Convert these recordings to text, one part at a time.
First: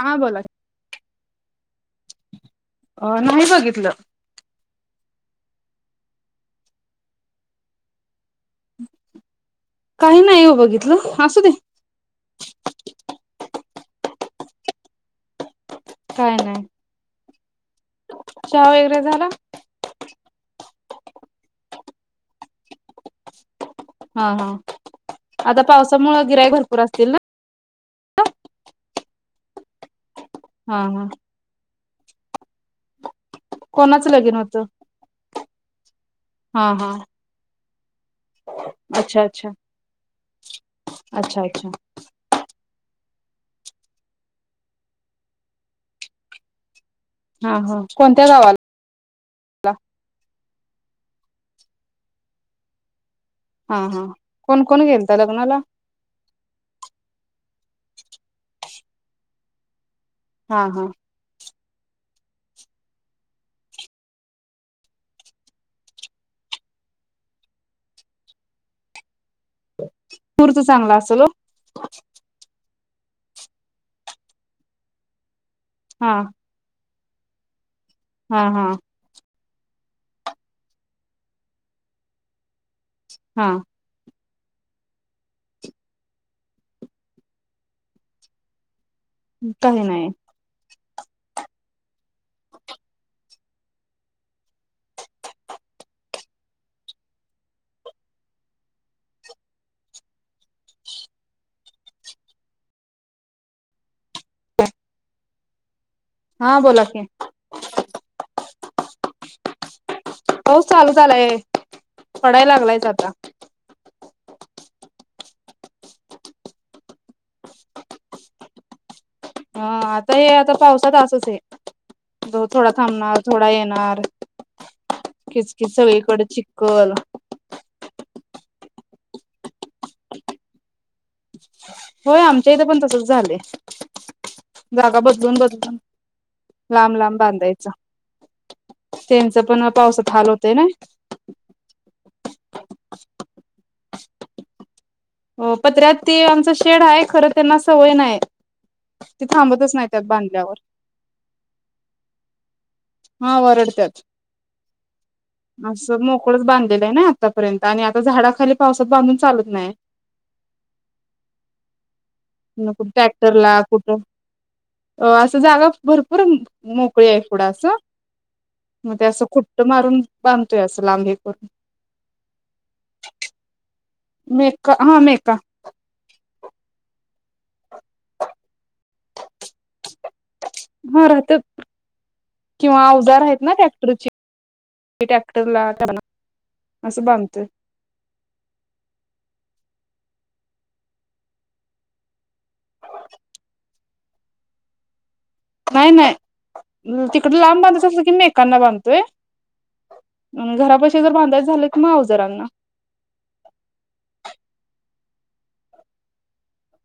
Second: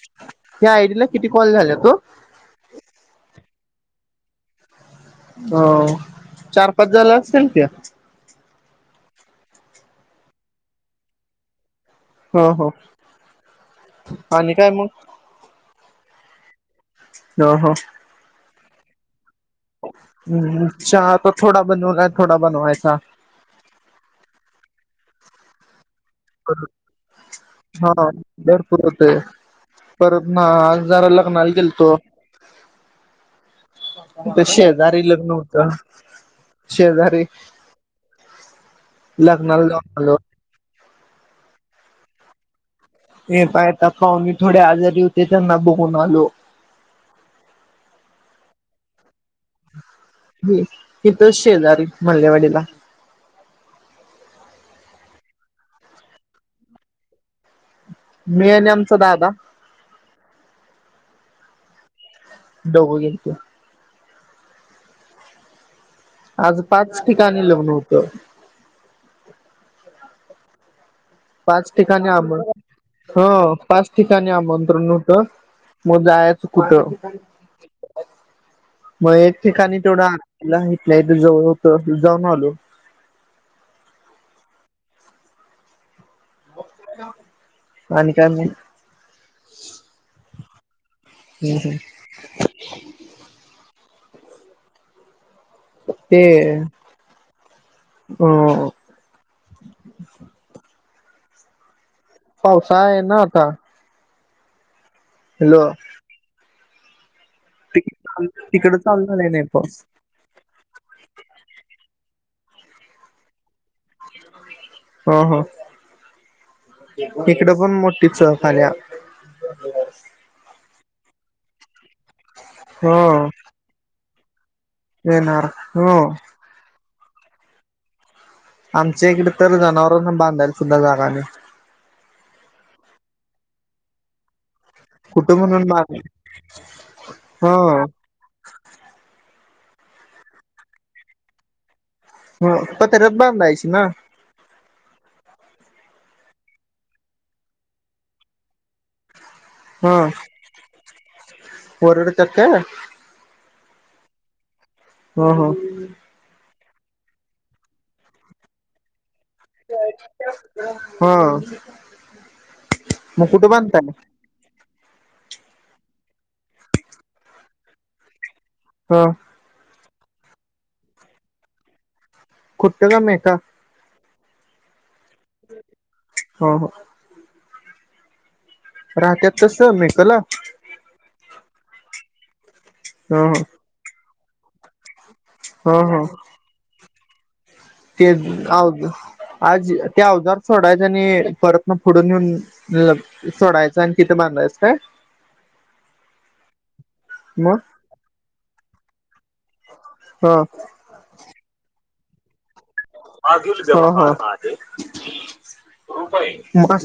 हा बोला या आयडी ला किती कॉल झालयात ओ? अ नाही बगितलं. हो चार पाच झाला असतील त्या. काही नाही हो बघितलं असू दे. हो हो आणि काय मग? काय नाही. हो हो. चहा वगैरे झाला? हम् चहा आता थोडा बनवलाय थोडा बनवायचा. हा हा आता पावसामुंळ गिराइक भरपूर असतील ना? हा भरपूर होते परत ना हा आज हा जरा लग्नाला गेलतो. कोणाचं लगीन इथ होतं शेजारी लग्न होतं. हा हा शेजारी अच्छा अच्छा लग्नाला जाऊन आलो. अच्छा अच्छा. हे पायता पाहूने थोडे आजारी होते त्यांना बघून आलो. हा हा कोणत्या गावाला? ह इथीच शेजारी मल्लेवाडीला. हा हा कोण कोण घेलता लग्नाला? मी आणि आमचा दादा. हा हा. दोघ गेलतो. आज पाच ठिकाणी लग्न होतं. पुर च चांगला असल ओ. पाच ठिकाणी आम ह पाच ठिकाणी आमंत्रण होतं. मग हा जायचं कुठं? हा हा. मग एक ठिकाणी तेथोडं आ इथल्या इथ जवळ होत जाऊन आलो. हा. आणि काय मग? काही नाही. हम् हम. ते अ- पावसाळा आहे ना आता. हॅलो. हा बोला की. तिकड चालु झालाय नाही इ पाऊस? पाऊस चालू चालाय पडाय लागलायच आता. ह हो इकड पण मोठीचह आल्या. हा आता हे आता पावसात असच ये. थोडा थांबणार हो थोडा येणार येणार किचकिच हो सळीकडे चिक- कल- आमच्या इकड तर जनावरांना बांधाल सुद्धा जागा नाय. ह होय आमच्या इथं पण तसच झालंय. जागा बदलून कुठं म्हणून बदलून बांध लांब लांब हो बांधायचा. त्यांच पण पावसात हाल होत ना? पत्रात बधायची ना? हो पत्र्यात ती आमच शेड आहे खरं त्यांना सवय नाही. ते थांबतच नाही हा त्यात बांधल्यावर वरडत्यात काय हा वरडत्यात हा हा अस मोक. च बांधलेला आहे नाही आतापर्यंत आणि आता झाडाली पासातांधून चालत नाही. हा. न कुठ मग ट्रॅक्टर ला बांधताय कुठं? अ असं जागा भरपूर मोकळी आहे पुढं असं. मग हा ते असं खुट्ट मारून बांधतोय असं लांबे करून खुट्ट का मे का? मेका हा मेका हा ह. राहत्यात तसं मी तला हो राहत किंवा ह अजार आहेत ना टॅक्टरची ट्रॅक्टर ह ला ह कर ह अससं बमच. ते आज त्या अवजार थोडाय जणी परतन फुडून येेऊन सोडायचं आणि किथं बांधायचं काय? नाही नाही तिकड मग लांब बांधच अस की मीकांना बांधतोय. ह घरापशी जर बांधायच झाले तर म अवजरांना ह. मग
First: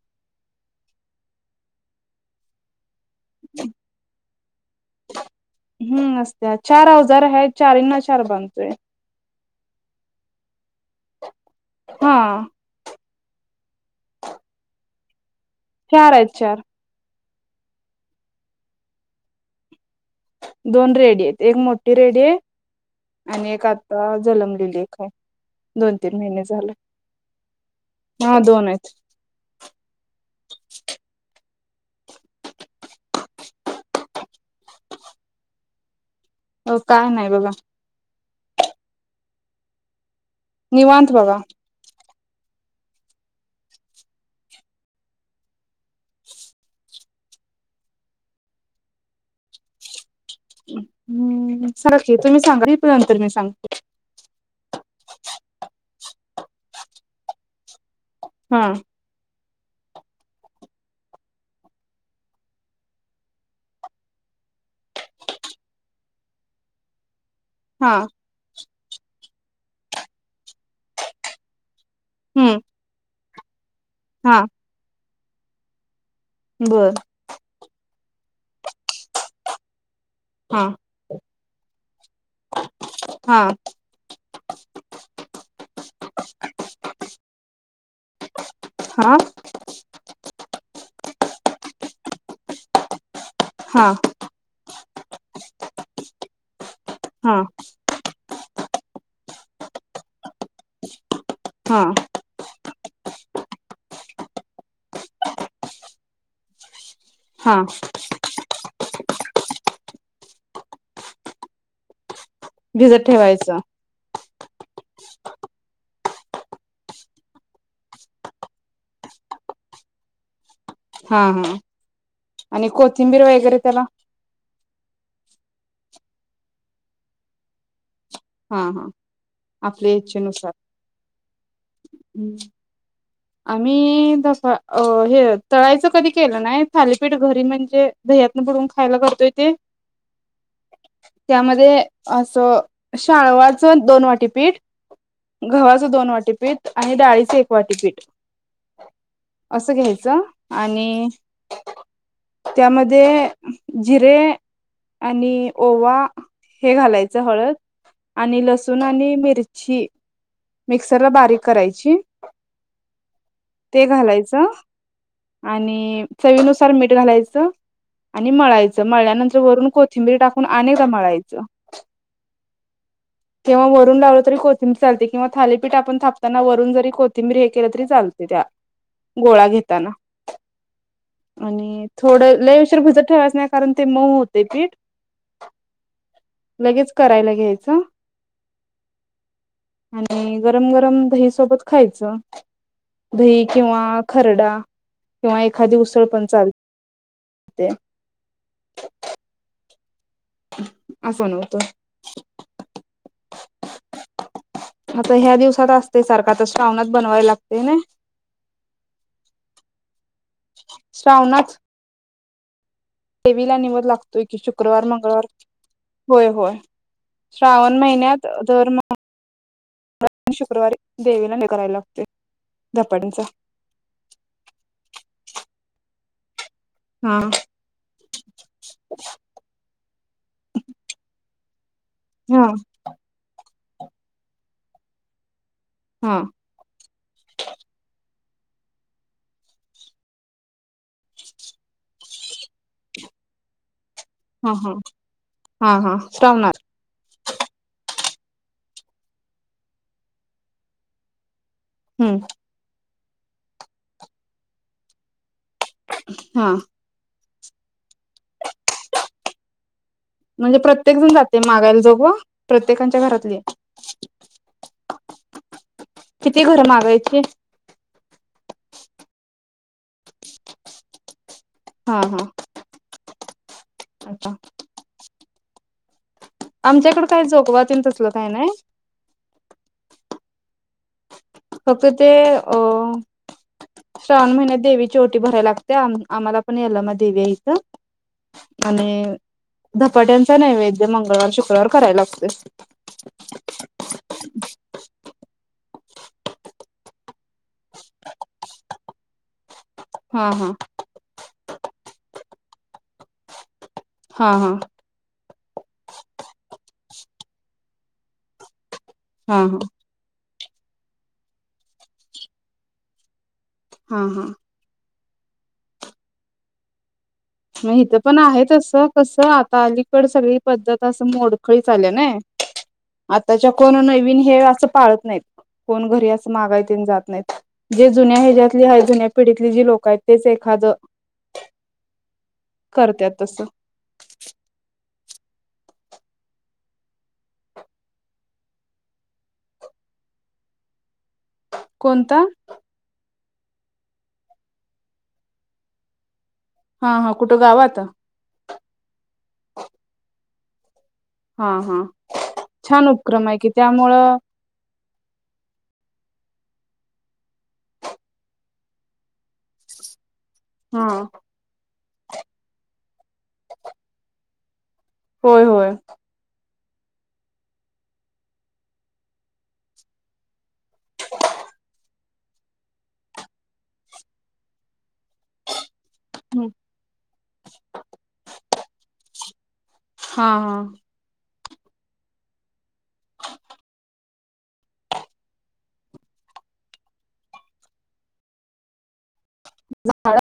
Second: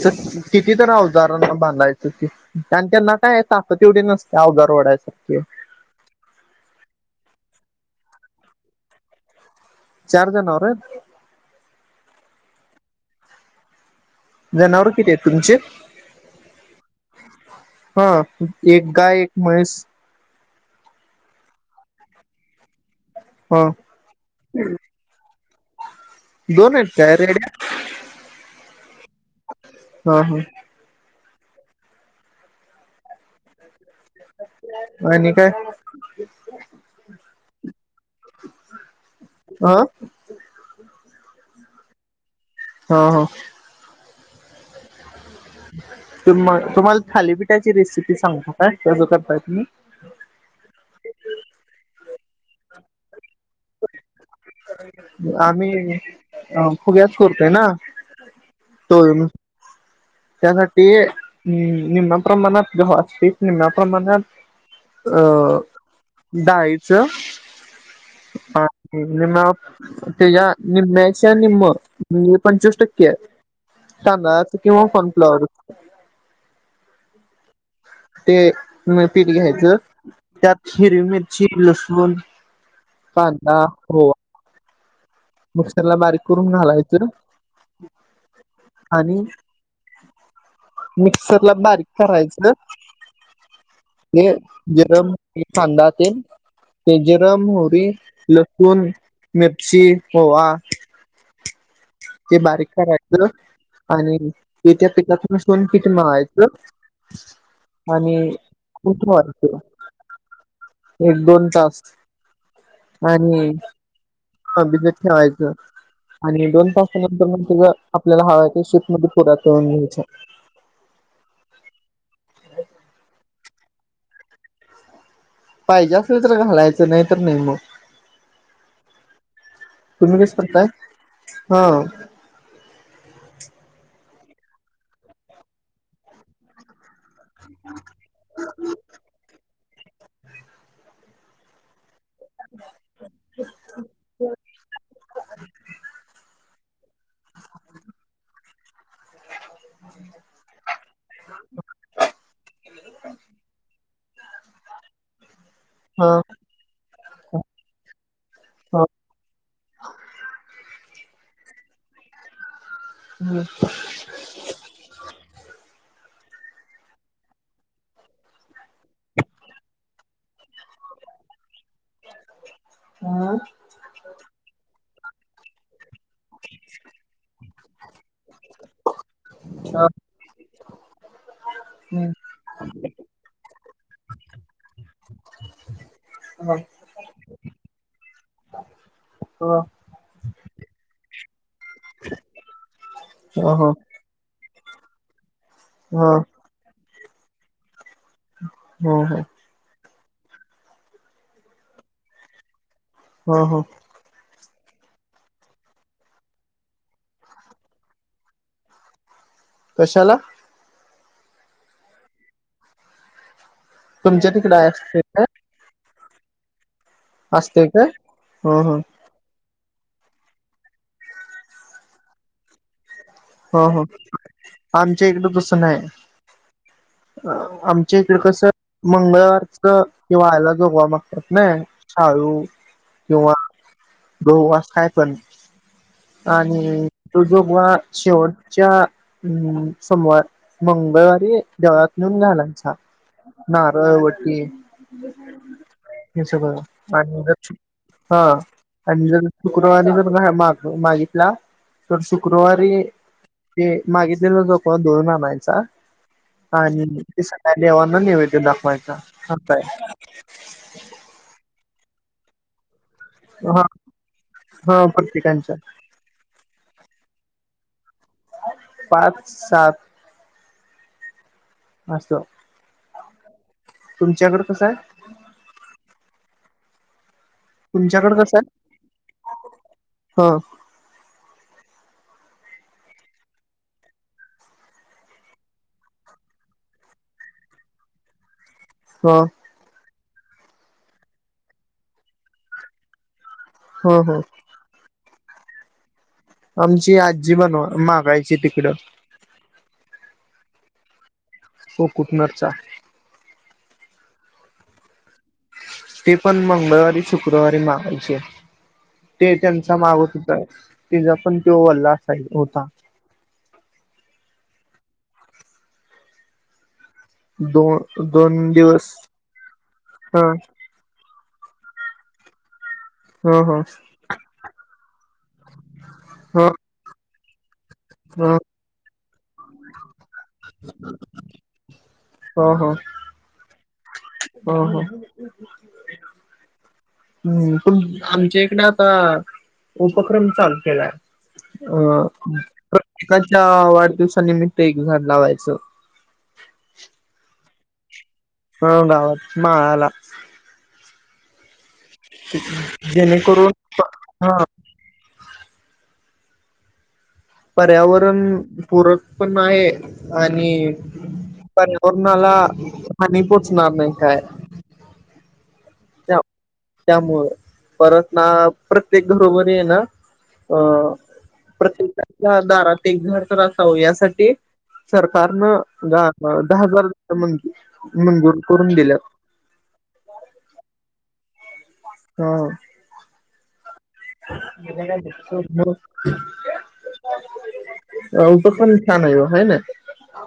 कितीत अवजारांना बांधायचं क आणि त्यांना काय आता तेवढी नसते अवघा रडासारखे हम् असस्त्या चार अवजार आहेत चारंना चार बांधतोय. चार जणवररे हा. जनावर किती आहेत तुमचे? चार आहेत चार हा एक गाय एक म्हणस. दोन रेडी आहेत एक मोठी रेडी आहे. आणि हा एक आता जलमलीलेख आहे दोन तीन महिने झाले दोन आहेत काय रेड्या हा दोन आहेत. हा हा. म नाही काय? अ काय नाही बघा. हा. निवांत बाघा. हो हो. तु तुम्हाला थालीपीठाची रेसिपी सांगता का कसं करताय तुम्ही? हम्म सारखे तुम्ही सांगा नंतर मी सांग. आम्ही फुग्याच करतोय ना. हा होण. [unintelligible] त्यासाठीम् निम््या प्रमाणात ज असतील निम््या प्रमाणात अ दडायचं. हा. ह नि त्याच्या निम्म्याच्या निम्म. म्ह हम्म पंचवीस टक्के आहे हा कनाच किंवा सनफ्लॉवर बरं. ते पीठ घ्यायच हा त्यात हिर मिरची लसण. पां हा हो. मिक्सरला बारीक करून घालायचं आणि हा मिक्सर ला बारीक करायचं. हां. हे जिर मोहरी कांदा तेल. ते जिरं, हा मोहरी, लसून, मिरची ओवा. हां. ते बारीक करायचं, आणि ते त्या पिठात मिक्स करून पीठ मळायचं. हा आणि, भूक मारते, एक दोन तास. भिजत ठेवायचं. हा भिजत ठेवायचं. आणि दोन तासानंतर मग तेच, आपल्याला हव्या त्या शेप मधी पुऱ्या तळून घ्यायच्या. हा.. हा.. आणि कोथिंबीर वगैरे त्याला, पाहिजे असेल तर घालायचं, नाहीतर नाही मग. हां हां. तुम्ही कस करताय? हां हम. आम्ही तसं अ-हे तळायचं कधी केलं नाही. थालीपीठ घरी म्हणजे, दह्यातन बुडून खायला करतोय ते, त्यामध्ये असं शाळवाचं दोन वाटीपीठ, गव्हाचं दोन वाटीपीठ. आणि डाळीचं एक वाटी पीठ. असं घ्यायचं. आणि त्यांमध्ये जिरे, आणि ओवा हा हे घालायचं हळद, आणि हो लसूण आणि मिरची. मिक्सरला बारीक करायची. हो ते घालायचं आणि चवीनुसार मीठ घालायचं. आणि मळायचं, मळल्यानंतर वरून कोथिंबीरी टाकून अनेकएकदा मळायचं. हो किंवा वरून लावल तरी कोथिंबीर चालते. किंवा थालीपीठ आपण थापताना वरून जरी कोथिंबीर हे केलं तरी चालतं. त्या- गोळा घेताना. आणि थोडं लय उशीर भीजत ठेवायचं नाही, कारण ते मऊ होते पीठ. हं.. लगेच करायला घ्यायचं हं. आणि गरम गरम दही सोबत खायचं. दही किंवा खरडा किंवा एखादी उसळ हो पण चालते. हां हां. असं नव्हतं. हा हा. आता ह्या दिवसात असते सारख, आता श्रावणात बनवायला लागते नी. कशाला? श्रावणात. देवीला निवद लागतोय तुमच्या की, तिकडे शुक्रवार असते काय मंगळवार होय.. होय... असते श्रावण काय महिन्यात हो दर हो [unintelligible] शुक्रवारी देवीला निवेद करायला लागते धपाट्यांच. हं.. हं.. आमच्या इकडं तस नाही, हा आम च्या इकड कसं मंगळवारच की वाळा जोगवा मागतात नी. शाळू हा किंवा गहू आस काय पण. हा. आणि तो जोगवा शेवटच्या, हम्म.. सोमवा- मंगळवारी देवळात नेऊन घालायचा. नारळ वटी हा हा हा हा हे सगळं श्रावणात आणि, [unintelligible] हा, आणि जर शुक्रवारी जर नाही मागितला. तर हम्म शुक्रवारी हे मागितलेलं जोगवा दळून आणायचा. हा आणि ते सगळ्या देवांना नेवेद्य दाखवायचा. असताय. म्हणजे प्रत्येक जण जाते. मागायला जोगवा. प्रत्येकांच्या घरातलीय. हा हा प्रत्येकांच्या किती घर मागायची. पाच, सात. ह ह. तुमच्याकड कसय. आमच्याकडे काय, जो तुमच्याकडे कसंय ह. फक्त ते, अ श्रावण महिन्यात देवी ओटी भराय लागते. आ आम्हाला पण यालमा देवी आईचं. आणि ह धधपाट्यांचा नैवेद्य, मंगळवार शुक्रवार करायला लागते. हो हो. आमची आजी बनवा, मागायची तिकडं. हा हा. को कुटणारचा. हा हा. ते पण मंगळवारी शुक्रवारी मागायचे. ते हा हा त्यांचा माग सुद्धाये. तिचा पण तो वल्लास आहे, होता. हा हा. मग इथं दोन पण आहे दोन तसं. दिवस कसं आता अलीकड हा सगळी पद्धत असं मोड खळी चाल्या ना. हा आताच्या हा कोण नवीन हे असं पाळत नाहीत. कोण घरी असं हा मागायन जात नाहीत. जे जुन्या हा ह्याच्या्यातली हाय. जुन्या पिढीतली जी लोकं आहेत तेच एखाद [unintelligible] करत्यात तसं. हो हो. [inaudible] हम्म. तूम आमच्या इकडे आता उपक्रम चालू केलाय. अ कोणता प्रत्यकाच्या वाढदिवसानिमित्त. एक झाड लावायचं. हा हा कुठं गावात. हो गावात माळाला. हा हा छान उपक्रम आहे की, जेणेकरून त्यामुळं हा पर्यावरण पूरक पण आहे. आणि हा कोणाला हानी पोचणार नाही. काय? होय होय. त्यामुळे परत ना प्रत्येक घरोबरीय ना. अ. प्रत्येकाच्या. दारात एक घर तर असावं. यासाठी सरकारनं गा दहा हजार [unintelligible] मंजूर करून दिल्यात. हा हा. ह. म्ह काय [inaudible] अ उपक्रम छान हाय हो. हाय ना. झाड